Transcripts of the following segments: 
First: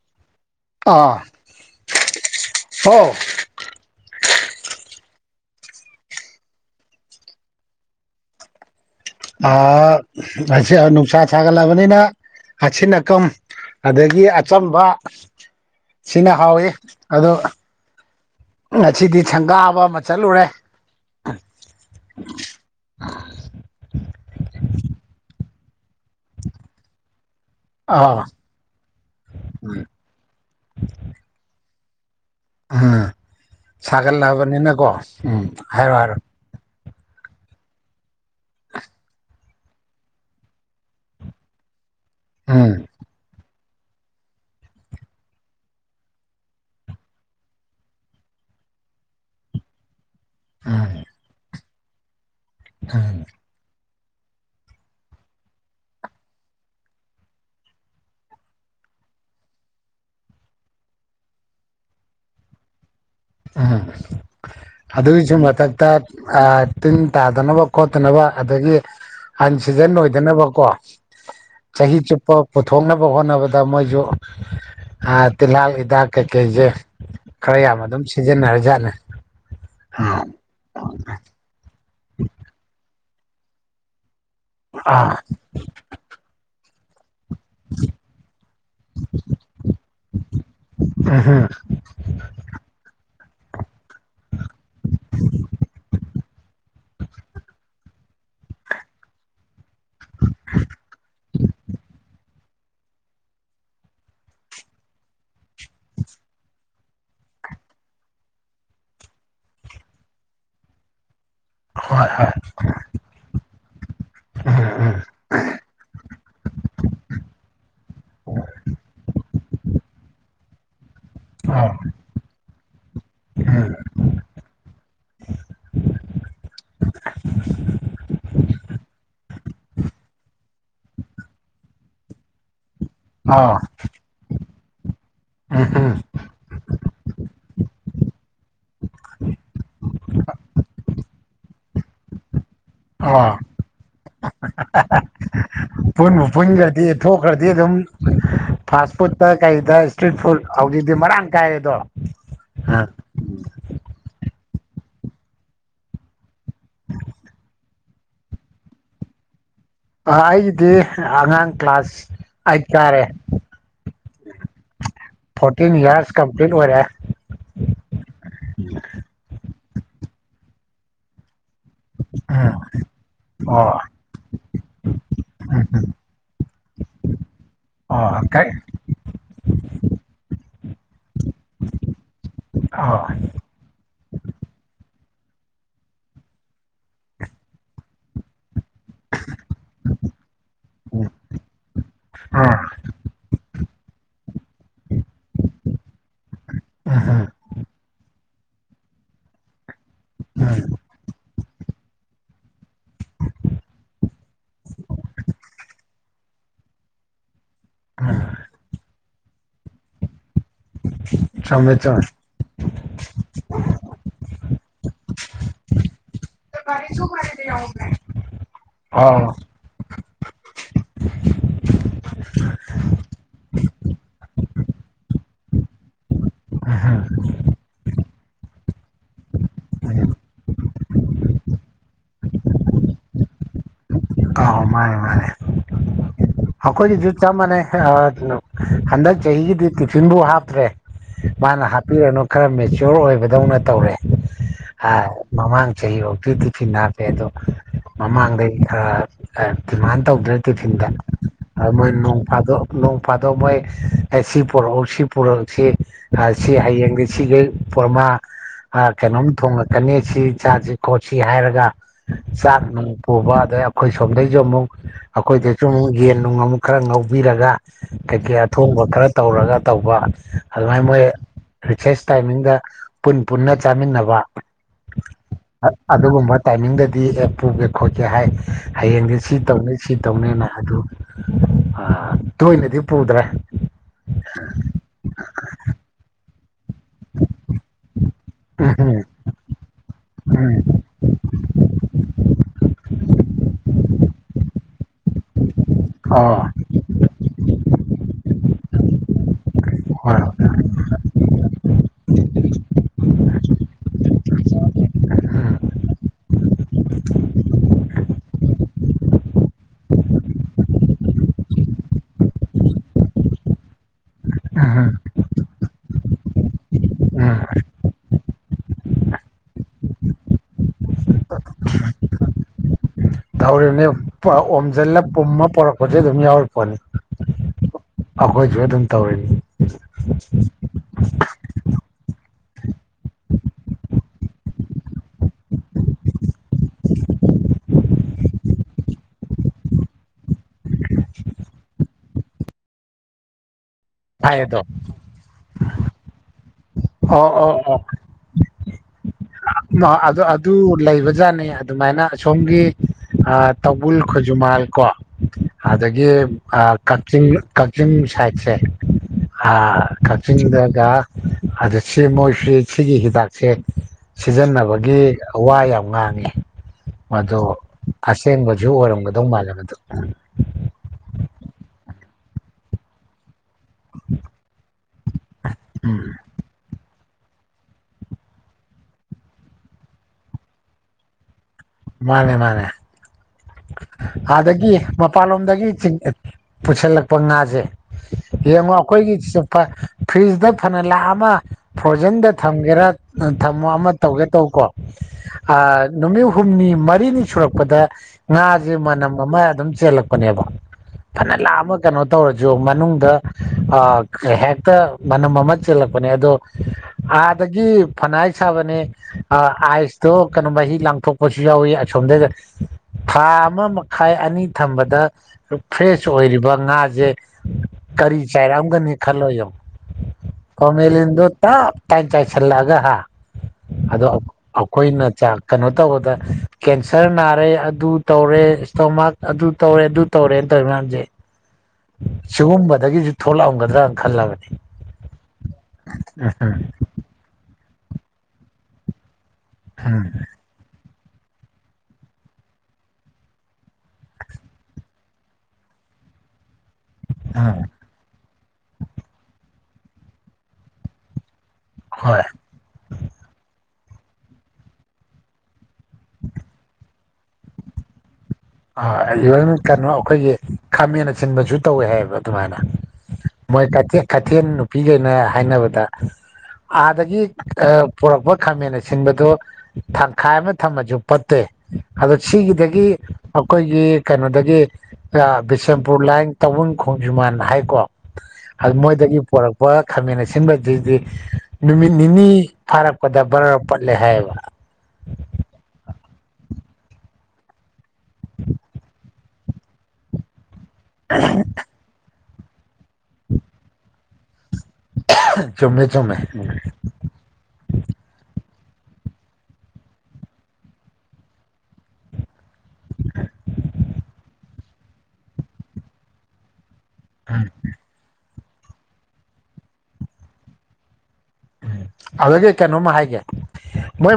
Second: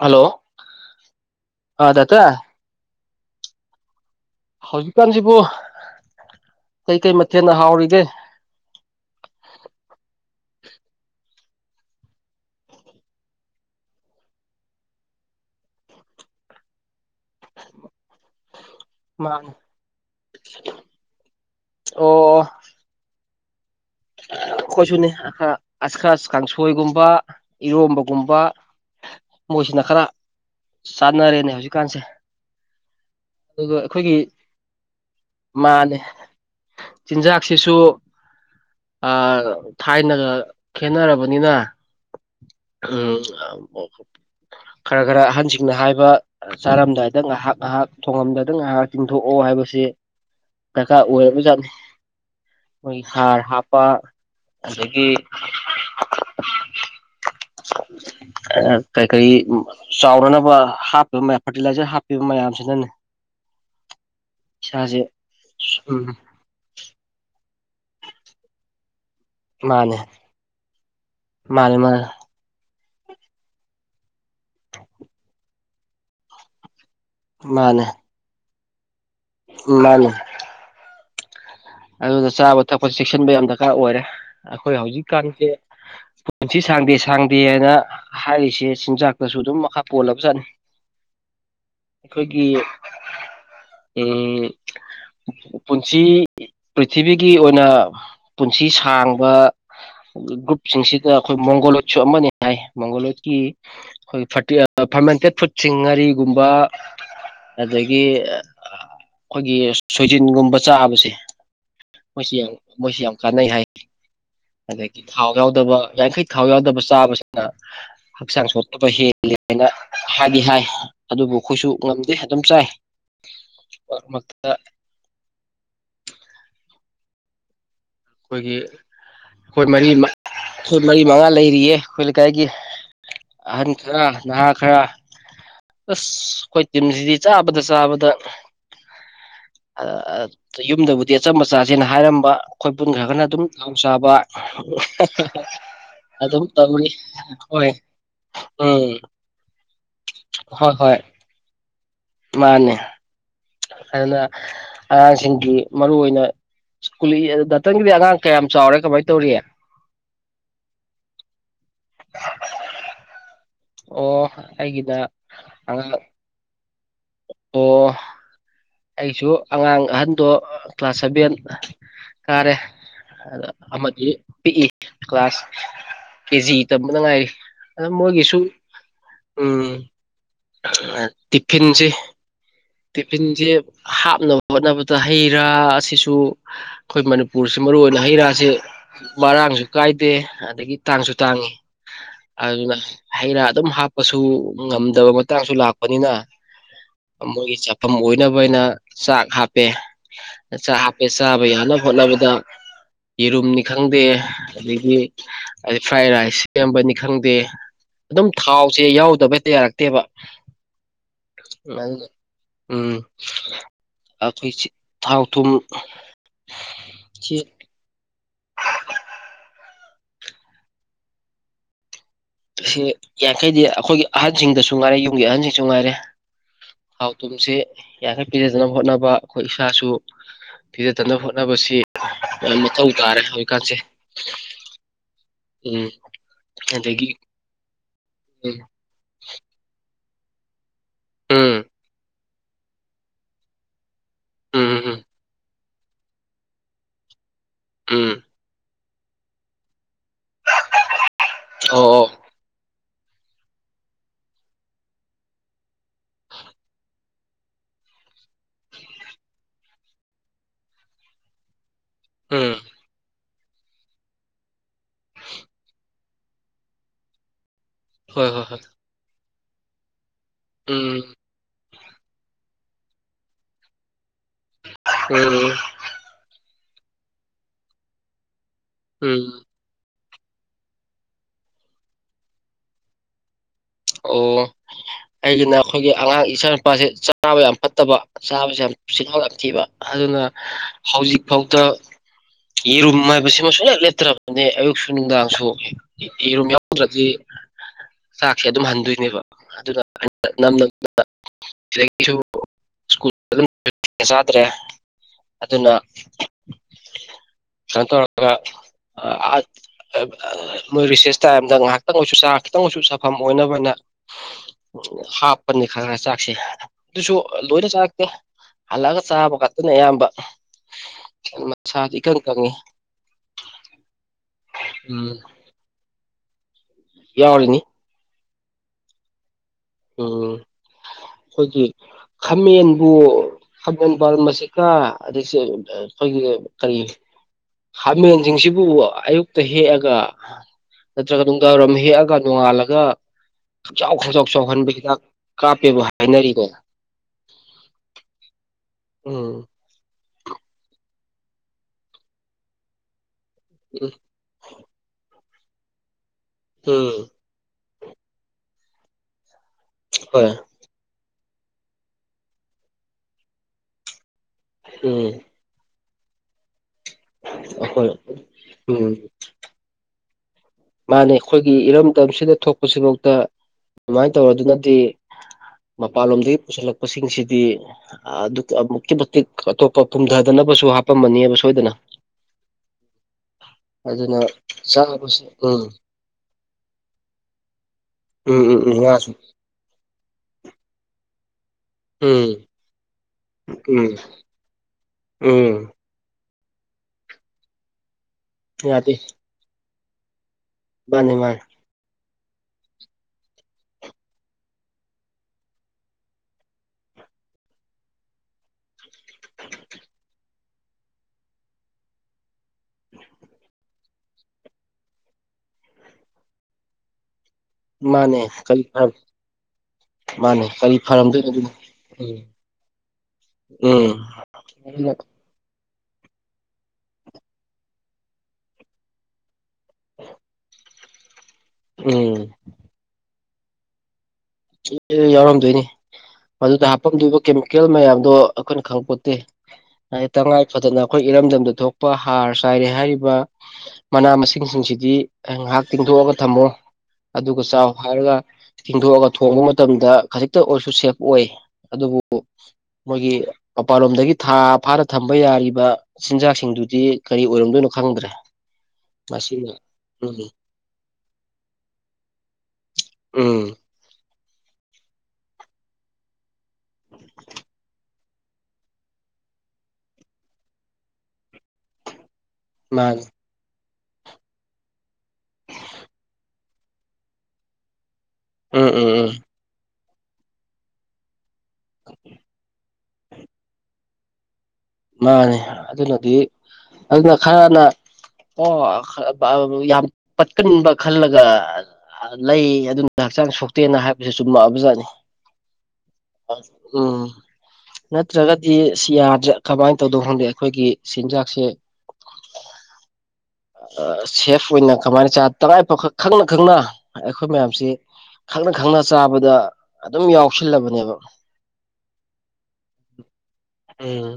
Hello ꯑꯥ ꯑꯥꯗꯠꯇ ꯑꯣ ꯍꯧꯖꯤꯛꯀꯥꯟꯁꯤꯕꯨ ꯀꯩꯀꯩ ꯃꯊꯦꯜꯅ ꯍꯥꯎꯔꯤꯒꯦ ꯑ ꯑꯁꯤ ꯅꯨꯡꯁꯥ ꯁꯥꯒꯠꯂꯕꯅꯤꯅ ꯑꯁꯤꯟ ꯅꯀꯝ ꯑꯗꯒꯤ ꯑꯆꯝꯕ ꯁꯤꯅ ꯍꯥꯎꯋꯤ ꯑꯗꯣ ꯉꯁꯤꯗꯤ ꯃꯥꯅꯦ ꯁꯪꯒꯥꯕ ꯑꯃ ꯆꯠꯂꯨꯔꯦ ꯈꯣꯏꯁꯨꯅꯦ ꯑꯁ ꯈꯔ ꯀꯥꯡꯁꯣꯏꯒꯨꯝꯕ ꯑꯥ ꯏꯔꯣꯝꯕꯒꯨꯝꯕ ꯃꯣꯏꯁꯤꯅ ꯎꯝ ꯈꯔ ꯆꯥꯟꯅꯔꯦꯅꯦ ꯍꯧꯖꯤꯛꯀꯥꯟꯁꯦ ꯎꯝ ꯑꯗꯨꯒ ꯑꯩꯈꯣꯏꯒꯤ ꯁꯥꯒꯠꯂꯛꯑꯕꯅꯤꯅꯀꯣ ꯎꯝ ꯍꯥꯏꯔꯣ ꯃꯥꯅꯦ ꯍꯥꯏꯔꯣ ꯆꯤꯟꯖꯥꯛꯁꯤꯁꯨ ꯊꯥꯏꯅꯒ ꯈꯦꯠꯅꯔꯕꯅꯤꯅ ꯎꯝ [unintelligible] ꯈꯔ ꯈꯔ ꯑꯍꯟꯁꯤꯡꯅ ꯍꯥꯏꯕ ꯆꯥꯔꯝꯗꯥꯏꯗ ꯉꯥꯏꯍꯥꯛ ꯉꯥꯏꯍꯥꯛ ꯊꯣꯡꯉꯝꯗꯥꯏꯗꯪ ꯉꯥꯏꯍꯥꯛ ꯇꯤꯡꯊꯣꯛꯑꯣ ꯍꯥꯏꯕ ꯕꯁꯤ ꯎꯝ ꯗꯔꯀꯥꯔ ꯑꯣꯏꯔꯕꯖꯥꯠꯅꯤ ꯃꯣꯏꯒꯤ ꯎꯝ ꯍꯥꯔ ꯍꯥꯞ ꯄ ꯑꯗꯒꯤ ꯀꯩ ꯀꯩ ꯆꯥꯎꯅꯅꯕ ꯍꯥꯞꯄꯤꯕ ꯃꯌꯥꯝ ꯐꯔꯇꯤꯂꯥꯏꯖꯔ ꯍꯥꯞꯄꯤꯕ ꯃꯌꯥꯝ ꯃꯌꯥꯝ ꯁꯤꯅꯥꯅꯦ ꯎꯝ ꯑꯗꯨꯒꯤꯁꯨ ꯃꯊꯛꯇ ꯎꯝ ꯇꯤꯟ ꯇꯥꯗꯅꯕ ꯈꯣꯠꯇꯅꯕ ꯑꯗꯒꯤ ꯑꯟꯁꯤꯖꯟ ꯃꯥꯅꯦ ꯑꯣꯏꯗꯅꯕꯀꯣ ꯃꯥꯅꯦ ꯆꯍꯤ ꯃꯥꯅꯦ ꯆꯨꯞꯄ ꯊꯣꯛꯅꯕ ꯍꯣꯠꯅꯕꯗ ꯃꯣꯏꯁꯨ ꯇꯤꯜꯍꯥꯥꯛ ꯍꯤꯗꯥꯛ ꯀꯩꯀꯩꯁꯦ ꯈꯔ ꯌꯥꯝ ꯃꯥꯅꯦ ꯑꯗꯨꯝ ꯁꯤꯖꯤꯟꯅꯔꯖꯥꯠꯅꯦ ꯑꯗꯨꯗ ꯆꯥꯕ ꯊꯛꯄꯁ ꯆꯦꯛꯁꯤꯟꯕ ꯌꯥꯝ ꯗꯔꯀꯥꯔ ꯑꯣꯏꯔꯦ ꯑꯩꯈꯣꯏ ꯑꯥ ꯍꯧꯖꯤꯛꯀꯥꯟꯁꯦ ꯄꯨꯟꯁꯤ ꯁꯥꯡꯗꯦ ꯍꯥꯏꯅ ꯍꯥꯏꯔꯤꯁꯦ ꯆꯤꯟꯖꯥꯛꯇꯁꯨ ꯑꯗꯨꯝ ꯃꯈꯥ ꯄꯣꯜꯂꯕ ꯆꯠꯅꯩ ꯎꯝꯍꯨꯝ ꯑꯩꯈꯣꯏꯒꯤ ꯎꯝ ꯄꯨꯟꯁꯤ ꯄ꯭ꯔꯤꯊꯤꯕꯤꯒꯤ ꯑꯣꯏꯅ ꯄꯨꯟꯁꯤ ꯁꯥꯡꯕ ꯒ꯭ꯔꯨꯞꯁꯤꯡꯁꯤꯗ ꯑꯩꯈꯣꯏ ꯃꯣꯡꯒꯣꯂꯣꯠꯁꯨ ꯑꯃꯅꯤ ꯍꯥꯏ ꯃꯪꯒꯣꯂꯣꯠꯀꯤ ꯑꯩꯈꯣꯏꯒꯤ ꯐ ꯐꯥꯔꯃꯦꯟꯇꯦꯠ ꯐꯨꯗꯁꯤꯡ ꯉꯥꯔꯤꯒꯨꯝꯕ ꯑꯗꯒꯤ ꯑꯩꯈꯣꯏꯒꯤ ꯁꯣꯏꯖꯤꯟꯒꯨꯝꯕ ꯆꯥꯕꯁꯦ ꯍꯣꯏ ꯃꯣꯏꯁꯤ ꯌꯥꯝ ꯃꯣꯏꯁꯤ ꯌꯥꯝ ꯀꯥꯟꯅ ꯍꯥꯏ ꯑꯗꯒꯤ ꯊꯥꯎ ꯌꯥꯎꯗꯕ ꯌꯥꯡꯈꯩ ꯊꯥꯎ ꯌꯥꯎꯗꯕ ꯆꯥꯕꯁꯤꯅ ꯍꯛꯆꯥꯡ ꯁꯣꯛꯇꯕ ꯍꯦꯜꯂꯤ ꯑꯩꯅ ꯍꯥꯏꯗꯤ ꯍꯥꯏ ꯑꯗꯨꯕꯨ ꯑꯥ ꯑꯩꯈꯣꯏꯁꯨ ꯉꯝꯗꯦ ꯑꯗꯨꯝ ꯆꯥꯏ ꯃꯔꯛꯇ ꯑꯩꯈꯣꯏꯒꯤ ꯑꯩꯈꯣꯏ ꯃꯔꯤ ꯑꯩꯈꯣꯏ ꯃꯔꯤ ꯃꯉꯥ ꯂꯩꯔꯤꯌꯦ ꯑꯩꯈꯣꯏ ꯂꯩꯀꯥꯏꯒꯤ ꯑꯥ ꯑꯍꯟ ꯈꯔ ꯅꯍꯥ ꯈꯔ ꯎꯝꯍꯨꯝ ꯑꯁ ꯑꯩꯈꯣꯏ ꯇꯤꯝꯁꯤꯗꯤ ꯆꯥꯕꯗ ꯆꯥꯕꯗ ꯌꯨꯝꯗꯕꯨꯗꯤ ꯑꯆꯝꯕꯆꯥꯁꯤꯅ ꯍꯥꯏꯔꯝꯕ ꯑꯩꯈꯣꯏ ꯑꯥ ꯄꯨꯟꯈ꯭ꯔꯒꯅ ꯑꯗꯨꯝ ꯈꯨꯣꯡ ꯆꯥꯕ ꯄꯨꯟꯕꯨ ꯑꯗꯨꯝ ꯄꯨꯟꯈ꯭ꯔꯗꯤ ꯇꯧꯔꯤ ꯊꯣꯛꯈ꯭ꯔꯗꯤ ꯍꯣꯏ ꯑꯗꯨꯝ ꯎꯝ ꯐꯥꯁ ꯐꯨꯗꯠꯇ ꯀꯩꯗ ꯏꯁꯇ꯭ꯔꯤꯠ ꯐꯨꯗ ꯍꯣꯏ ꯍꯧꯖꯤꯛꯇꯤ ꯍꯣꯏ ꯃꯔꯥꯡ ꯀꯥꯏꯌꯦ ꯑꯗꯣ ꯃꯥꯅꯦ ꯑꯗꯨꯅ ꯑꯉꯥꯡꯁꯤꯡꯒꯤ ꯃꯔꯨ ꯑꯣꯏꯅ ꯁꯀꯨ ꯗꯥꯛꯇꯔꯒꯤꯗꯤ ꯑꯉꯥꯡ ꯀꯌꯥꯝ ꯆꯥꯎꯔꯦ ꯀꯃꯥꯏꯅ ꯇꯧꯔꯤꯦ ꯑꯩꯗꯤ ꯑꯉꯥꯡ ꯀ꯭ꯂ ꯀ꯭ꯂꯥꯁ ꯑ ꯇꯔꯦ ꯑꯣ ꯑꯩꯒꯤꯅ ꯐꯣꯔꯇꯤꯟ ꯑꯉꯥꯡ ꯏꯌꯥꯔꯁ ꯀꯝꯄ꯭ꯂꯤꯠ ꯑꯣꯏꯔꯦ ꯑꯣ ꯑꯩꯁꯨ ꯑꯉꯥꯡ ꯑꯍꯟꯗꯣ ꯀ꯭ꯂꯥꯁ ꯁꯚꯦꯟ ꯀꯥꯔꯦ ꯎꯝ ꯑꯗ ꯑꯣ ꯑꯃꯗꯤ ꯄꯤꯛꯏ ꯀ꯭ꯂꯥꯁ ꯀꯦꯖꯤ ꯇꯝꯕꯅ ꯉꯥꯏꯔꯤ ꯑ ꯑꯣ ꯃꯣꯏꯒꯤꯁꯨ ꯀꯩ ꯎꯝ ꯇꯤꯐꯤꯟꯁꯤ ꯑꯣ ꯇꯤꯐꯤꯟꯁꯦ ꯍꯥꯞꯅꯕ ꯍꯣꯠꯅꯕꯗ ꯍꯩ ꯔꯥ ꯑꯁꯤꯁꯨ ꯑꯩꯈꯣꯏ ꯃꯅꯤꯄꯨꯔꯁꯤꯦ ꯃꯔꯨꯑꯣꯏ ꯑꯣꯏꯅ ꯍꯩ ꯔꯥꯁꯦ ꯃꯔꯥꯡꯁꯨ ꯀꯥꯏꯗꯦ ꯑꯗꯒꯤ ꯇꯥꯡꯁꯨ ꯇꯥꯡꯉꯤ ꯎꯝ ꯑꯗꯨꯅ ꯍꯩ ꯔꯥ ꯑꯗꯨꯝ ꯍꯥꯞꯄꯁꯨ ꯉꯝꯗꯕ ꯃꯇꯥꯡꯁꯨ ꯂꯥꯛꯄꯅꯤꯅ ꯑꯣ ꯍ ꯑꯩꯣꯏꯒꯤ ꯆꯥꯐꯝ ꯑꯣꯏꯅꯕꯅ ꯆꯥꯛ ꯍꯥꯞꯄꯦ ꯆꯥꯛ ꯍꯥꯞꯄꯦ ꯆꯥꯕ ꯌꯥꯅꯕ ꯍꯣꯠꯂꯕꯗ ꯌꯦꯔꯨꯝꯅꯤ ꯈꯪꯗꯦ ꯑꯗꯒꯤ ꯐ꯭ꯔꯥꯏ ꯔꯥꯏꯁ ꯁꯦꯝꯕꯅꯤ ꯈꯪꯗꯦ ꯑꯗꯨꯝ ꯊꯥꯎꯁꯦ ꯌꯥꯎꯗꯕꯇ ꯌꯥꯔꯛꯇꯦꯕ ꯆꯃꯦ ꯆꯃꯦ ꯑꯗꯨꯅ ꯎꯝ ꯑꯩꯈꯣꯏ ꯊꯥꯎ ꯊꯨꯝ ꯁꯤ ꯌꯥ ꯑ ꯑꯁꯤ ꯌꯥꯡꯔꯤꯈꯩꯗꯤ ꯑꯩꯈꯣꯏꯒꯤ ꯑꯍꯟꯁꯤꯡꯗꯁꯨ ꯉꯥꯏꯔꯦ ꯌꯨꯝꯒꯤ ꯑꯍꯟꯁꯤꯡꯁꯨ ꯉꯥꯏꯔꯦ ꯊꯥꯎ ꯇꯨꯝꯁꯤ ꯌꯥꯈ ꯄꯤꯖꯗꯅꯕ ꯍꯣꯠꯅꯕ ꯑꯩꯈꯣꯏ ꯏꯁꯥꯁꯨ ꯎꯝ ꯄꯤꯖꯗꯅꯕ ꯍꯣꯠꯅꯕꯁꯤ ꯌꯥꯝ ꯃꯊꯧ ꯇꯥꯔꯦ ꯍꯧꯖꯤꯛꯀꯥꯟꯁꯦ ꯑꯥꯎ ꯃꯥꯅꯦ ꯃꯥꯅꯦ ꯎꯝ ꯍꯈꯣꯏꯗꯤ ꯑꯗꯒꯤ ꯝꯕꯅꯦ ꯎꯝ ꯍꯟꯗꯛ ꯆꯍꯤꯒꯤꯗꯤ ꯇꯤꯐꯤꯟꯕꯨ ꯍꯥꯞꯇ꯭ꯔꯦ ꯎꯝ ꯃꯥꯅ ꯍꯥꯞꯄꯤꯔꯅꯨ ꯈꯔ ꯃꯦꯆꯤꯌꯣꯔ ꯑꯣꯏꯕꯗꯧꯅ ꯇꯧꯔꯦ ꯎꯝ ꯍꯥꯏ ꯃꯃꯥꯡ ꯆꯍꯤꯐꯧꯗꯤ ꯇꯤꯐꯤꯟ ꯍꯥꯞꯄꯦ ꯑꯗꯣ ꯎꯝ ꯃꯃꯥꯡꯗꯩ ꯈꯔ ꯗꯤꯃꯥꯟ ꯇꯧꯗ꯭ꯔꯦ ꯇꯤꯐꯤꯟꯗ ꯑ ꯃꯣꯏ ꯑꯣ ꯅꯣꯡ ꯐꯥꯗꯣꯛ ꯅꯣꯡ ꯐꯥꯗꯣꯛ ꯃꯣꯏ ꯁꯤ ꯄꯨꯔꯛꯎ ꯁꯤ ꯄꯨꯔꯛꯎꯁꯤ ꯁꯤ ꯍꯌꯦꯡꯗꯤ ꯁꯤꯈꯩ ꯄꯣꯔꯃꯥ ꯀꯩꯅꯣꯝ ꯊꯣꯉꯛꯀꯅꯤ ꯁꯤ ꯏ ꯆꯁꯤ ꯈꯣꯠꯁꯤ ꯍꯥꯏꯔꯒ ꯎꯝ ꯆꯥꯛꯅꯣꯡ ꯄꯨꯣꯕꯗ ꯑꯩꯈꯣꯏ ꯁꯣꯝꯗꯩꯁꯨ ꯑꯃꯨꯛ ꯑꯩꯈꯣꯏꯗꯁꯨ ꯑꯃꯨꯛ ꯌꯦꯟ ꯅꯨꯡ ꯑꯃꯨꯛ ꯈꯔ ꯉꯧꯕꯤꯔꯒ ꯍꯣꯏ ꯀꯩꯀꯩ ꯍꯣꯏ ꯍꯣꯏ ꯑꯊꯣꯡꯕ ꯈꯔ ꯇꯧꯔꯒ ꯇꯧꯕ ꯑꯗꯨꯃꯥꯏꯅ ꯎꯝ ꯃꯣꯏ ꯔꯤꯁꯦꯁ ꯇꯥꯏꯃꯤꯡꯗ ꯄꯨꯟ ꯄꯨꯟꯅ ꯆꯥꯃꯤꯟꯅꯕ ꯎꯝ ꯑꯗꯨꯒꯨꯝꯕ ꯇꯥꯏꯃꯤꯡꯗꯗꯤ ꯑꯦ ꯄꯨꯒꯦ ꯈꯣꯠꯀꯦ ꯍꯥꯏ ꯍꯌꯦꯡꯒ ꯁꯤ ꯎꯝ ꯇꯧꯅꯩ ꯁꯤ ꯇꯧꯅꯦꯅ ꯍꯥꯏ ꯇꯣꯏꯅꯗꯤ ꯄꯨꯗ꯭ꯔꯦ ꯑꯣ ꯑꯩꯒꯤꯅ ꯑꯩꯈꯣꯏꯒꯤ ꯑꯉꯥꯡ ꯏꯆꯟ ꯅꯨꯄꯥꯁꯦ ꯆꯥꯕ ꯌꯥꯝ ꯐꯠꯇꯕ ꯆꯥꯕꯁꯦ ꯌꯥꯝ ꯎꯝ ꯁꯤꯊꯥꯎ ꯌꯥꯝ ꯊꯤꯕ ꯑꯗꯨꯅ ꯎꯝ ꯍꯧꯖꯤꯛ ꯐꯥꯎꯗ ꯍꯔꯨ ꯃꯥ ꯄ ꯁꯨꯅꯦ ꯂꯦꯇ꯭ꯔ ꯁ ꯅꯨꯡꯗꯥꯡꯁꯨ ꯎꯝ ꯑꯣ ꯌꯦꯔꯨꯝ ꯌꯥꯎꯗ꯭ꯔꯗꯤ ꯆꯥꯛꯦ ꯍꯟꯗꯣꯏꯅꯦꯕ ꯍꯣꯏ ꯑꯗꯨꯅ ꯁꯤꯁꯨ ꯁꯥꯗ꯭ꯔꯦ ꯎꯝ ꯑꯗꯨꯅ ꯀꯩꯅꯣ ꯇꯧꯔꯒ ꯃꯣꯏ ꯔꯤꯁꯦꯁ ꯇꯥꯏꯝꯗ ꯉꯥꯏꯍꯥꯛꯇꯪ ꯑꯣꯏꯁꯨ ꯆꯥꯛ ꯉꯥꯛꯇꯪ ꯑꯣꯏꯁꯨ ꯆꯥꯐꯝ ꯃꯣꯏꯅ ꯎꯝ ꯍꯥꯞ ꯅꯤ ꯈꯔ ꯈꯔ ꯆꯥꯛꯁꯦ ꯑꯗꯨꯁꯨ ꯎꯝ ꯂꯣꯏꯅ ꯆꯥꯔꯛꯇꯦ ꯍꯜꯂꯛꯑꯒ ꯆꯥꯕ ꯈꯛꯇꯅ ꯑꯌꯥꯝꯕ ꯃꯁꯥꯗꯤ ꯏꯀꯪ ꯈꯪꯉꯤ ꯇꯧꯔꯤꯕꯅꯤ ꯑꯣꯝꯖꯤꯜꯂ ꯄꯨꯝꯃ ꯄꯣꯔꯛꯄꯁ ꯑꯗꯨꯝ ꯌꯥꯎꯔꯛꯄꯅꯤ ꯌꯥꯅꯤ ꯑꯈꯣꯏꯖꯣꯏꯗꯝ ꯇꯧ ꯑꯣꯏꯣꯏ ꯎꯝ ꯑꯩꯈꯣꯏꯒꯤ ꯈꯥꯃꯦꯟꯕꯨ ꯈꯥꯃꯦꯟ ꯄꯔꯟꯁꯤꯀ ꯑꯗꯩꯁꯤ ꯑꯩꯈꯣꯏꯒꯤ ꯀꯔꯤ ꯍꯥꯃꯦꯟꯁꯤꯡꯁꯤꯕꯨ ꯑꯌꯨꯛꯇ ꯍꯦꯛꯑꯒ ꯅꯠꯇ꯭ꯔꯒ ꯅꯨꯡꯗꯥꯡ ꯋꯥꯏꯔꯝ ꯍꯦꯛꯑꯒ ꯅꯣꯡꯉꯥꯜꯂꯒꯈ ꯍꯥꯏꯌꯦꯗꯣ ꯆꯥꯎꯍꯟꯕ ꯍꯤꯗꯥꯛ ꯀꯥꯞꯄꯦꯕꯨ ꯍꯥꯏꯅꯔꯤꯀꯣ ꯑꯣ ꯑꯣ ꯑꯣ ꯎꯝ ꯑꯗꯣ ꯑꯗꯨ ꯂꯩꯕꯖꯥꯠꯅꯤ ꯑꯗꯨꯃꯥꯏꯅ ꯑꯁꯣꯝꯒꯤ ꯎꯝ ꯇꯧꯕꯜ ꯈꯨꯖꯨꯃꯥꯜ ꯀꯣ ꯑꯗꯒꯤ ꯎꯝ ꯀꯛꯆꯤꯡ ꯀꯛꯆꯤꯡ ꯁꯥꯏꯠꯁꯦ ꯍꯣꯏ ꯀꯛꯆꯤꯡꯗꯒ ꯑ ꯁꯤ ꯃꯣꯏꯁꯤ ꯁꯤꯒꯤ ꯍꯤꯗꯥꯛꯁꯦ ꯎꯝ ꯁꯤꯖꯟꯅꯕꯒꯤꯋꯥ ꯌꯥꯝ ꯉꯥꯡꯉꯤ ꯃꯗꯣ ꯑꯩꯈꯣꯏ ꯑꯁꯦꯡꯕꯁꯨ ꯎꯝ ꯑꯣꯏꯔꯝꯒꯗꯧ ꯃꯥꯜꯂꯦꯕꯗ ꯃꯥꯅꯦ ꯑꯩꯈꯣꯏꯒꯤ ꯏꯔꯝꯗꯝꯁꯤꯗ ꯊꯣꯛꯄꯁꯤꯐꯥꯎꯗ ꯑꯗꯨꯃꯥꯏꯅ ꯇꯧꯔꯗꯨꯅꯗꯤ ꯎꯝ ꯃꯄꯥꯟꯂꯣꯝꯗꯒꯤ ꯄꯨꯁꯤꯜꯂꯛꯄꯁꯤꯡꯁꯤ ꯃꯇꯤꯛ ꯑꯇꯣꯞꯄ ꯐꯨꯝꯊꯗꯅꯕꯁꯨ ꯍꯥꯞꯄꯃꯅꯤ ꯃꯥꯅꯦ ꯃꯥꯅꯦ ꯑꯗꯨꯅ ꯑꯗꯒꯤ ꯆꯥꯕꯁꯦ ꯃꯄꯥꯟꯜ ꯎꯝ ꯄꯨꯁꯤꯜꯂꯛꯄ ꯉꯥꯁꯦ ꯎꯝ ꯎꯝ ꯌꯦꯡꯉꯣ ꯎꯝ ꯉꯥꯁꯨ ꯑꯩꯈꯣꯏꯒꯤꯄ ꯐ꯭ꯔꯤꯖꯇ ꯐꯅ ꯂꯥꯛꯑ ꯑꯃ ꯐ꯭ꯔꯣꯖꯟꯗ ꯎꯝ ꯊꯝꯒꯦꯔꯥ ꯊꯝꯃꯣ ꯑꯃ ꯎꯝ ꯇꯧꯒꯦ ꯇꯧ ꯀꯣ ꯎꯝ ꯅꯨꯃꯤꯠ ꯍꯨꯝꯅꯤ ꯃꯔꯤꯅꯤ ꯁꯨꯔꯛꯄꯗ ꯉꯥꯁꯦ ꯌꯥꯗꯦ ꯃꯅꯝ ꯑꯃ ꯑꯗꯨꯝ ꯆꯦꯜꯂꯛꯄꯅꯦꯕ ꯃꯥꯅꯦ ꯐꯅ ꯃꯥꯅꯦ ꯂꯥꯛꯑꯃ ꯀꯩꯅꯣ ꯇꯧꯔꯁꯨ ꯃꯅꯨꯡꯗ ꯍꯦꯛꯇ ꯃꯅꯝ ꯑꯃ ꯆꯦꯜꯂꯛꯄꯅꯦ ꯑꯗꯣ ꯑꯥꯗꯒꯤ ꯐꯅ ꯁꯥꯕꯅꯦ ꯑꯥꯏꯁꯇꯣ ꯀꯩꯅꯣ ꯃꯍꯤ ꯂꯥꯡꯊꯣꯛ ꯀꯁꯨ ꯌꯥꯎꯏꯤ ꯑꯁꯣꯝꯗꯩꯗ ꯊꯥ ꯑꯃ ꯈꯥꯏ ꯑꯅꯤ ꯊꯝꯕꯗ ꯐ꯭ꯔꯦꯁ ꯑꯣꯏꯔꯤꯕ ꯉꯥꯁꯦ ꯀꯔꯤ ꯃꯥꯅꯦ ꯐꯥꯔꯝ ꯆꯥꯏꯔꯑꯝꯒꯅꯤ ꯈꯜꯂꯣ ꯌꯦꯡꯉ ꯃꯥꯅꯦ ꯀꯔꯤ ꯐꯥꯔꯝꯗꯣꯏꯅꯣ ꯑꯗꯨꯅ ꯀꯃꯤꯗꯨꯠꯇ ꯇ ꯆꯁꯜ ꯂꯒ ꯍꯥ ꯎꯝ ꯑꯗꯣ ꯎꯝ ꯑꯩꯈꯣꯏꯅ ꯆꯥꯛ ꯀꯩꯅꯣ ꯇꯧꯕꯗ ꯀꯦꯟꯁꯔ ꯅꯥꯔꯦ ꯑꯗꯨ ꯇꯧꯔꯦ ꯏꯁꯇꯣꯃꯥꯛ ꯑꯗꯨ ꯇꯧꯔꯦ ꯑꯗꯨ ꯇꯧꯔꯦꯅ ꯇꯧꯋꯦ ꯃꯌꯥꯝꯁꯦ ꯎꯝ ꯁꯤꯒꯨꯝꯕꯗꯒꯤꯁꯨ ꯊꯣꯛꯂꯛꯑꯝꯒꯗ꯭ꯔꯅ ꯈꯜꯂꯒ ꯌꯥꯎꯔꯝꯗꯣꯏꯅꯤ ꯃꯗꯨꯗ ꯎꯝ ꯍꯥꯄꯝꯗꯣꯏ ꯀꯀꯦꯜ ꯃꯌꯥꯝꯗꯣ ꯑꯩꯈꯣꯏꯅ ꯈꯪꯕꯄꯣꯠꯇꯦ ꯍꯥꯏꯗꯤ ꯎꯝ ꯇꯉꯥꯏ ꯐꯗꯅ ꯑꯩꯈꯣꯏ ꯏꯔꯝꯗꯝꯗ ꯊꯣꯛꯄ ꯍꯥꯔ ꯆꯥꯏꯔꯦ ꯍꯥꯏꯔꯤꯕ ꯃꯅꯥ ꯃꯁꯤꯡꯁꯤꯡꯁꯤꯗꯤ ꯉꯥꯏꯍꯥꯛ ꯇꯤꯡꯊꯣꯛꯑꯒ ꯊꯝꯃꯣ ꯑꯗꯨꯒ ꯆꯥꯎ ꯎꯝ ꯍꯥꯏꯔꯒ ꯆꯤꯡꯊꯣꯛꯑꯒ ꯊꯣꯡꯕ ꯃꯇꯝꯗ ꯈꯖꯤꯛꯇ ꯑꯣꯏꯔꯁꯨ ꯁꯦꯐ ꯑꯣꯏ ꯑꯗꯨꯕꯨ ꯍꯣꯏ ꯃꯣꯏꯒꯤ ꯃ ꯄꯄꯥꯂꯣꯝꯗꯒꯤ ꯊꯥ ꯐꯥꯅ ꯊꯝꯕ ꯌꯥꯔꯤꯕ ꯆꯤꯟꯖꯥꯛꯁꯤꯡꯗꯨꯗꯤ ꯀꯔꯤ ꯑꯣꯏꯔꯝꯗꯣꯏꯅꯣ ꯈꯪꯗ꯭ꯔꯦ ꯑ ꯏꯚꯟ ꯃꯁꯤꯅ ꯀꯩꯅꯣ ꯎꯝ ꯑꯩꯈꯣꯏꯒꯤ ꯈꯥꯃꯦꯟ ꯑꯁꯤꯟꯕꯁꯨ ꯇꯧꯋꯦ ꯍꯥꯏꯕ ꯑꯗꯨꯃꯥꯏꯅ ꯎꯝ ꯃꯣꯏ ꯀꯩꯊ ꯀꯩꯊꯦꯜ ꯅꯨꯄꯤꯈꯩꯅ ꯍꯥꯏꯅꯕꯗ ꯑꯥꯗꯒꯤ ꯄꯣꯔꯛꯄ ꯈꯥꯃꯟꯅ ꯑꯁꯤꯟꯕꯗꯨ ꯊꯪꯈꯥꯏ ꯑꯃ ꯊꯝꯃꯁꯨ ꯄꯠꯇꯦ ꯑꯗꯨ ꯁꯤꯒꯤꯗꯒꯤ ꯃꯥꯅꯤ ꯑꯩꯈꯣꯏꯒꯤ ꯀꯩꯅꯣꯗꯒꯤ ꯕꯤꯁꯦꯝꯄꯨꯔ ꯂꯥꯏꯌꯦꯡ ꯇꯥꯧꯕꯟ ꯈꯣꯡꯖꯨꯃꯥꯟ ꯍꯥꯏꯀꯣ ꯎꯝ ꯑꯗꯨ ꯎꯝ ꯎꯝ ꯃꯣꯏꯗꯒꯤ ꯄꯣꯔꯛꯄ ꯈꯥꯃꯦꯟ ꯑꯁꯤꯟꯕꯕꯁꯤꯗꯤ ꯅꯨꯃꯤꯠ ꯅꯤꯅꯤ ꯐꯥꯔꯛꯄꯗ ꯕꯔꯔ ꯄꯠꯂꯦ ꯍꯥꯏꯌꯦꯕ ꯃꯥꯅꯦ ꯑꯗꯨꯅꯗꯤ ꯑꯗꯨꯅ ꯈꯔꯅ ꯑꯣ ꯌꯥꯝ ꯄꯠꯀꯟꯕ ꯈꯜꯂꯒ ꯂꯩ ꯑꯗꯨꯅ ꯍꯛꯆꯥꯡ ꯁꯣꯛꯇꯦꯅ ꯍꯥꯏꯕꯕꯁꯤ ꯆꯨꯝꯃꯛꯑ ꯖ ꯆꯨꯝꯃꯦ ꯆꯨꯝꯃꯦ ꯎꯝ ꯅꯠꯇ꯭ꯔꯒꯗꯤ ꯁꯤ ꯌꯥꯗ꯭ꯔꯦ ꯀꯃꯥꯏꯅ ꯇꯧꯗꯧ ꯈꯣꯗꯦ ꯑꯩꯈꯣꯏꯒꯤ ꯆꯤꯟꯖꯥꯛꯁꯦ ꯁꯦꯐ ꯑꯣꯏꯅ ꯀꯃꯥꯏꯅ ꯇꯉꯥꯏ ꯐ ꯈꯪꯅ ꯈꯪꯅ ꯑꯩꯈꯣꯏ ꯃꯌꯥꯝꯁꯤ ꯈꯪꯅ ꯈꯪꯅ ꯆꯥꯕꯗ ꯑꯗꯨꯝ ꯌꯥꯎꯁꯜꯂꯕꯅꯦꯕ ꯑꯗꯨꯗꯒꯤ ꯀꯩꯅꯣꯝꯃ ꯍꯥꯏꯒꯦ ꯎꯝ ꯃꯣꯏ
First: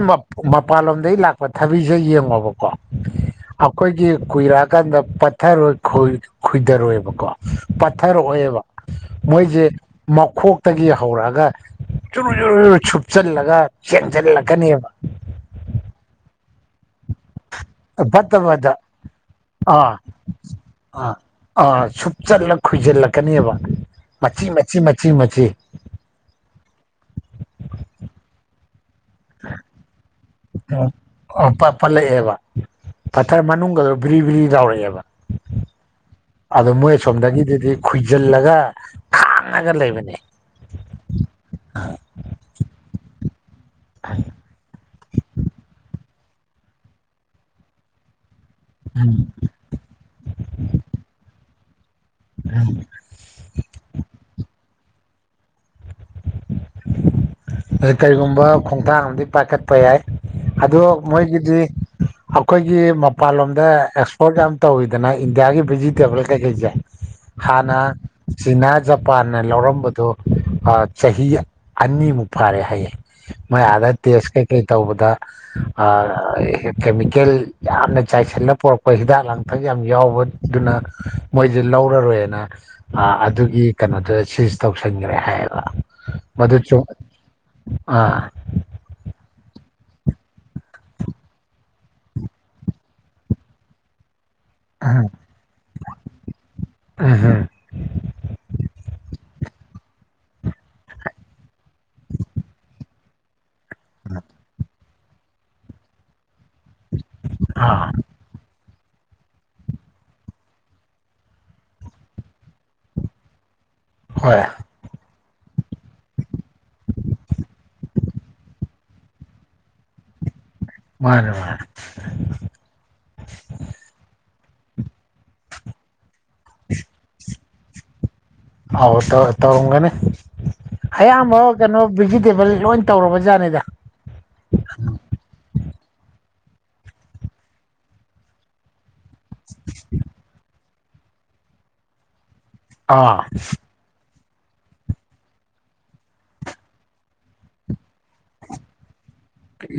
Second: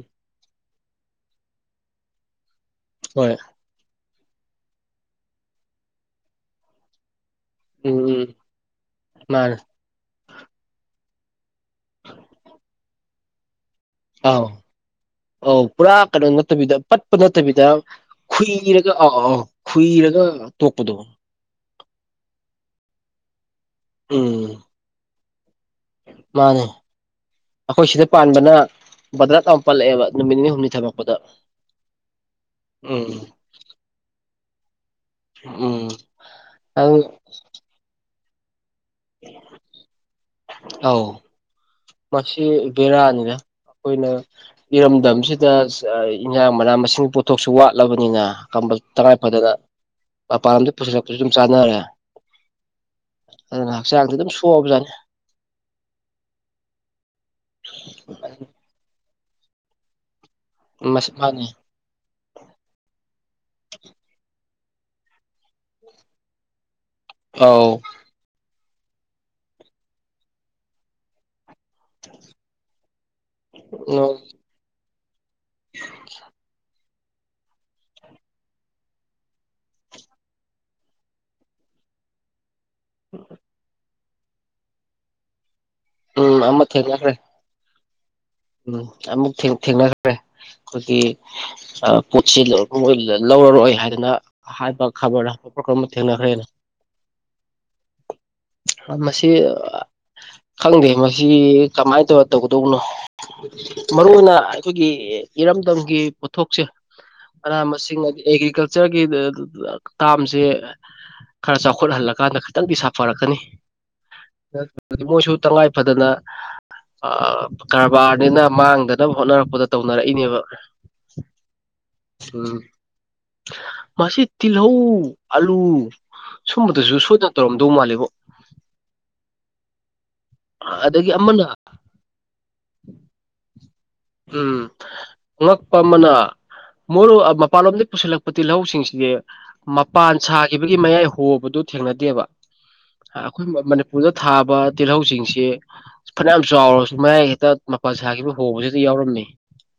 ꯃꯄꯥꯟꯂꯣꯝꯗꯒꯤ ꯂꯥꯛꯄ ꯊꯕꯤꯁꯦ ꯌꯦꯡꯉꯣꯕꯀꯣ ꯍꯣꯏ ꯑꯩꯈꯣꯏꯒꯤ ꯀꯨꯏꯔꯛꯑꯀꯥꯟꯗ ꯄꯠꯊꯔꯣꯏ ꯈꯣꯏꯊꯔꯣꯏꯕꯀꯣ ꯎꯝ ꯎꯝ ꯄꯠꯊꯔꯛꯑꯣꯕ ꯃꯥꯅꯦ ꯃꯣꯏꯁꯦ ꯃꯈꯣꯛꯇꯒꯤ ꯍꯧꯔꯛꯑꯒ ꯆꯨꯔꯨ ꯆꯨꯔꯨꯔ ꯁꯨꯞꯆꯜꯂꯒ ꯑꯥꯎ ꯆꯦꯟꯁꯤꯜꯂꯛꯀꯅꯦꯕ ꯑꯥꯎ ꯄꯨꯔꯥ ꯀꯩꯅꯣ ꯅꯠꯇꯕꯤꯗ ꯄꯠꯄ ꯅ ꯐꯠꯇꯕꯤꯗ ꯐꯠꯇꯕꯗ ꯈꯨꯏꯔꯒ ꯑꯥꯎ ꯑꯥꯎ ꯈꯨꯏꯔꯒ ꯇꯣꯛꯄꯗꯣ ꯑ ꯁꯨꯞꯆꯠꯂ ꯈꯣꯏꯁꯤꯜꯂꯛꯀꯅꯦꯕ ꯃꯆꯤ ꯎꯝ ꯃꯆꯤ ꯃꯆꯤ ꯃꯆꯤ ꯃꯥꯅꯦ ꯑꯩꯈꯣꯏ ꯁꯤꯗ ꯄꯥꯟꯕꯅ ꯕꯗ꯭ꯔꯥ ꯇꯥꯎꯛ ꯄꯜꯂꯛꯑꯦꯕ ꯅꯨꯃꯤꯠ ꯅꯤꯅꯤ ꯍꯨꯝꯅꯤ ꯊꯃꯛꯄꯗ ꯄꯠꯂꯛꯑꯦꯕ ꯄꯠꯊꯔ ꯃꯅꯨꯡꯗꯗꯣ ꯕ꯭ꯔꯤ ꯕ꯭ꯔꯤ ꯇꯎꯔꯛꯑꯦꯕ ꯎꯝ ꯑꯗ ꯃꯣꯏ ꯑꯗꯨ ꯁꯣꯝꯗꯒꯤꯗꯨꯗꯤ ꯖꯤꯜꯂꯒ ꯈꯥꯡꯉꯒ ꯂꯩꯕꯅꯦ ꯑꯥꯎ ꯃꯁꯤꯁꯤ ꯕꯦꯔꯥꯅꯤꯅ ꯑꯩꯈꯣꯏꯅ ꯏꯔꯝꯗꯝꯁꯤꯗ ꯏꯟꯍꯥꯡ ꯃꯅꯥ ꯃꯁꯤꯡ ꯄꯣꯠꯊꯣꯛꯁꯨ ꯋꯥꯠꯂꯕꯅꯤꯅ ꯀꯝꯕꯜ ꯇꯉꯥꯏ ꯐꯗꯅ ꯃꯄꯥꯟ ꯂꯝꯗ ꯄꯨꯁꯤꯜꯂꯛꯄꯁꯨ ꯑꯗꯨꯝ ꯆꯥꯟꯅꯔꯦ ꯑꯗꯨ ꯉꯛꯆꯥꯡꯗꯤ ꯑꯗꯨꯝ ꯁꯣꯕꯖꯥꯅꯤ ꯑ ꯀꯔꯤꯒꯨꯝꯕ ꯈꯣꯡꯊꯥꯡ ꯑꯃꯗꯤ ꯄꯥꯏꯈꯠꯄ ꯌꯥꯏ ꯑꯣ ꯃꯁꯤ ꯃꯥꯅꯤ ꯃꯣꯏꯒꯤꯗꯤ ꯑꯩꯈꯣꯏꯒꯤ ꯃꯄꯥꯟꯂꯣꯝꯗ ꯑꯦꯛꯁꯄꯣꯔꯠ ꯌꯥꯝ ꯇꯧꯋꯤꯗꯅ ꯏꯟꯗꯤꯌꯥꯒꯤ ꯚꯤꯖꯤꯇꯦꯕꯜ ꯀꯩꯀꯩꯁꯦ ꯑꯧ ꯍꯥꯟꯅ ꯆꯅꯥ ꯖꯄꯥꯟꯅ ꯂꯧꯔꯝꯕꯗꯣ ꯆꯍꯤ ꯑꯅꯤꯃꯨꯛ ꯐꯥꯔꯦ ꯍꯥꯏꯌꯦ ꯃ ꯑꯥꯗ ꯇꯦꯁ ꯀꯩꯀꯩ ꯇꯧꯕꯗ ꯑ ꯀꯦꯃꯤꯀꯦꯜ ꯌꯥꯝꯅ ꯆꯥꯏꯁꯤꯜꯂ ꯄꯨꯣꯔꯛꯄ ꯍꯤꯗꯥꯛ ꯂꯥꯡꯊꯛ ꯌꯥꯝ ꯌꯥꯎꯕꯗꯨꯅ ꯃꯣꯏꯁꯦ ꯇꯧꯔꯔꯣꯏꯅ ꯑꯗꯨꯒꯤ ꯀꯩꯅꯣꯗꯨ ꯁꯤꯖ ꯇꯧꯁꯟꯈ꯭ꯔꯦ ꯍꯥꯏꯌꯦꯕ ꯎꯝ ꯃꯗꯨ ꯑꯃ ꯊ ꯆꯨꯝ ꯍꯒꯔꯦ ꯑꯥ ꯎꯝ ꯑꯃꯨꯛ ꯊꯦꯡꯅꯈ꯭ꯔꯦ ꯑꯩꯈꯣꯏꯒꯤ ꯄꯣꯠꯁꯤ ꯄꯔꯔꯣꯏ ꯍꯥꯏꯗꯅ ꯍꯥꯏꯕ ꯎꯝ ꯈꯕꯔ ꯀꯔꯝꯕ ꯊꯦꯡꯅꯈ꯭ꯔꯦꯅ ꯎꯝ ꯃꯁꯤ ꯑ ꯈꯪꯗꯦ ꯃꯁꯤ ꯀꯃꯥꯏ ꯇꯧꯔ ꯇꯧꯗꯧꯅꯣ꯫ ꯃꯔꯨ ꯑꯣꯏꯅ ꯑꯩꯈꯣꯏꯒꯤ ꯏꯔꯝꯗꯝꯒꯤ ꯊꯣꯛꯁꯦ ꯃꯅꯥ ꯑꯥ ꯃꯁꯤꯡ ꯑꯦꯒ꯭ꯔꯤꯀꯜꯆꯔꯒꯤ ꯇꯥꯝꯁꯦ ꯈꯔ ꯆꯥꯎꯈꯠꯍꯜꯂꯀꯥꯟꯗ ꯈꯇꯪꯗꯤ ꯁꯥꯐꯔꯛꯀꯅꯤ ꯍꯣꯏ [unintelligible] ꯃꯣꯏꯁꯨ ꯇꯉꯥꯏ ꯐꯗꯅ ꯑ‌ ꯕꯥꯔꯅꯤꯅ ꯃꯥꯡꯗꯅꯕ ꯍꯣꯠꯅꯔꯛꯄꯗ ꯇꯧꯅꯔꯛꯏꯅꯦꯕ ꯃꯥꯅꯦ ꯃꯥꯅꯦ ꯎꯝ ꯃꯁꯤ ꯇꯤꯜꯍꯧ ꯑꯂꯨ ꯁꯨꯝꯕꯗꯁꯨ ꯁꯣꯏꯗ ꯇꯧꯔꯝꯗꯧ ꯃꯥꯜꯂꯦꯕꯣ꯫ ꯑꯧ ꯇꯧ ꯇꯧꯔꯝꯒꯅꯤ꯫ ꯑꯗꯒꯤ ꯑꯌꯥꯝꯕ ꯑꯃꯅ ꯀꯅꯣ ꯚꯤꯖꯤꯇꯦꯕꯜ ꯂꯣꯏ ꯇꯧꯔꯕ ꯖꯥꯠꯅꯤꯗ ꯎꯝ ꯑꯉꯛꯄ ꯑꯃꯅ ꯃꯣꯏ ꯃꯄꯥꯟꯂꯣꯝꯗꯩ ꯄꯨꯁꯤꯜꯂꯛꯄ ꯇꯤꯜꯍꯧꯁꯤꯡꯁꯤ [unintelligible] ꯃꯄꯥꯟ ꯁꯥꯈꯤꯕꯒꯤ ꯃꯌꯥꯏ ꯍꯣꯕꯗꯨ ꯊꯦꯡꯅꯗꯦꯕ ꯑ ꯑꯥ ꯑꯈꯣꯏ ꯃ ꯃꯅꯤꯄꯨꯔꯗ ꯊꯥꯕ ꯇꯤꯜꯍꯧꯁꯤꯡꯁꯤ ꯐꯅꯌꯥꯝ ꯆꯥꯎꯔꯁꯨ ꯃꯌꯥꯏ ꯍꯦꯇ ꯃꯄꯥꯜ ꯁꯥꯈꯤꯕ ꯍꯣꯡꯕꯁꯤ [unintelligible] ꯌꯥꯎꯔꯝꯃꯤ꯫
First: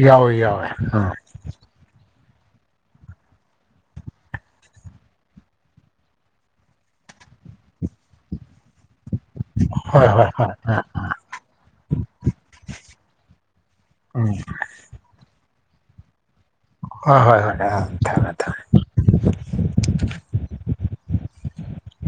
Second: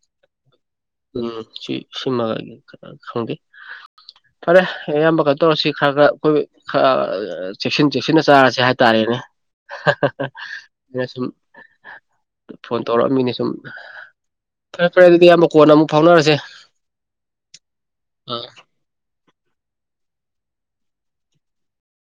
ꯌꯥꯎꯋꯦ ꯌꯥꯎꯋꯦ ꯑ ꯎꯝ [unintelligible] ꯈꯪꯗꯦ ꯐꯔꯦ ꯑꯌꯥꯝꯕ ꯀꯩꯅꯣ ꯇꯧꯔꯁꯤ ꯈꯔ ꯈꯔ ꯑꯩꯈꯣꯏ ꯈꯔ ꯆꯦꯛꯁꯤꯟ ꯆꯦꯛꯁꯤꯟꯅ ꯆꯥꯔꯁꯤ ꯍꯥꯏꯦ ꯇꯥꯔꯦꯅꯦ ꯍꯣꯏ ꯍꯥꯍꯥꯍꯥ ꯍꯣꯏ ꯍꯣꯏ ꯑꯥ ꯑꯩꯅ ꯁꯨꯝ ꯐꯣꯟ ꯇꯧꯔꯛꯑꯝꯃꯤꯅꯦ ꯁꯨꯝ ꯎꯝ ꯐꯔꯦ ꯐꯔꯦ ꯑꯗꯨꯗꯤ ꯀꯣꯟꯅ ꯑꯃꯨꯛ ꯐꯥꯎꯅꯔꯁꯦ ꯍꯣꯏ ꯍꯣꯏ ꯍꯣꯏ ꯑ ꯊꯝꯃꯦ ꯑ ꯊꯝꯃꯦ꯫ [inaudible]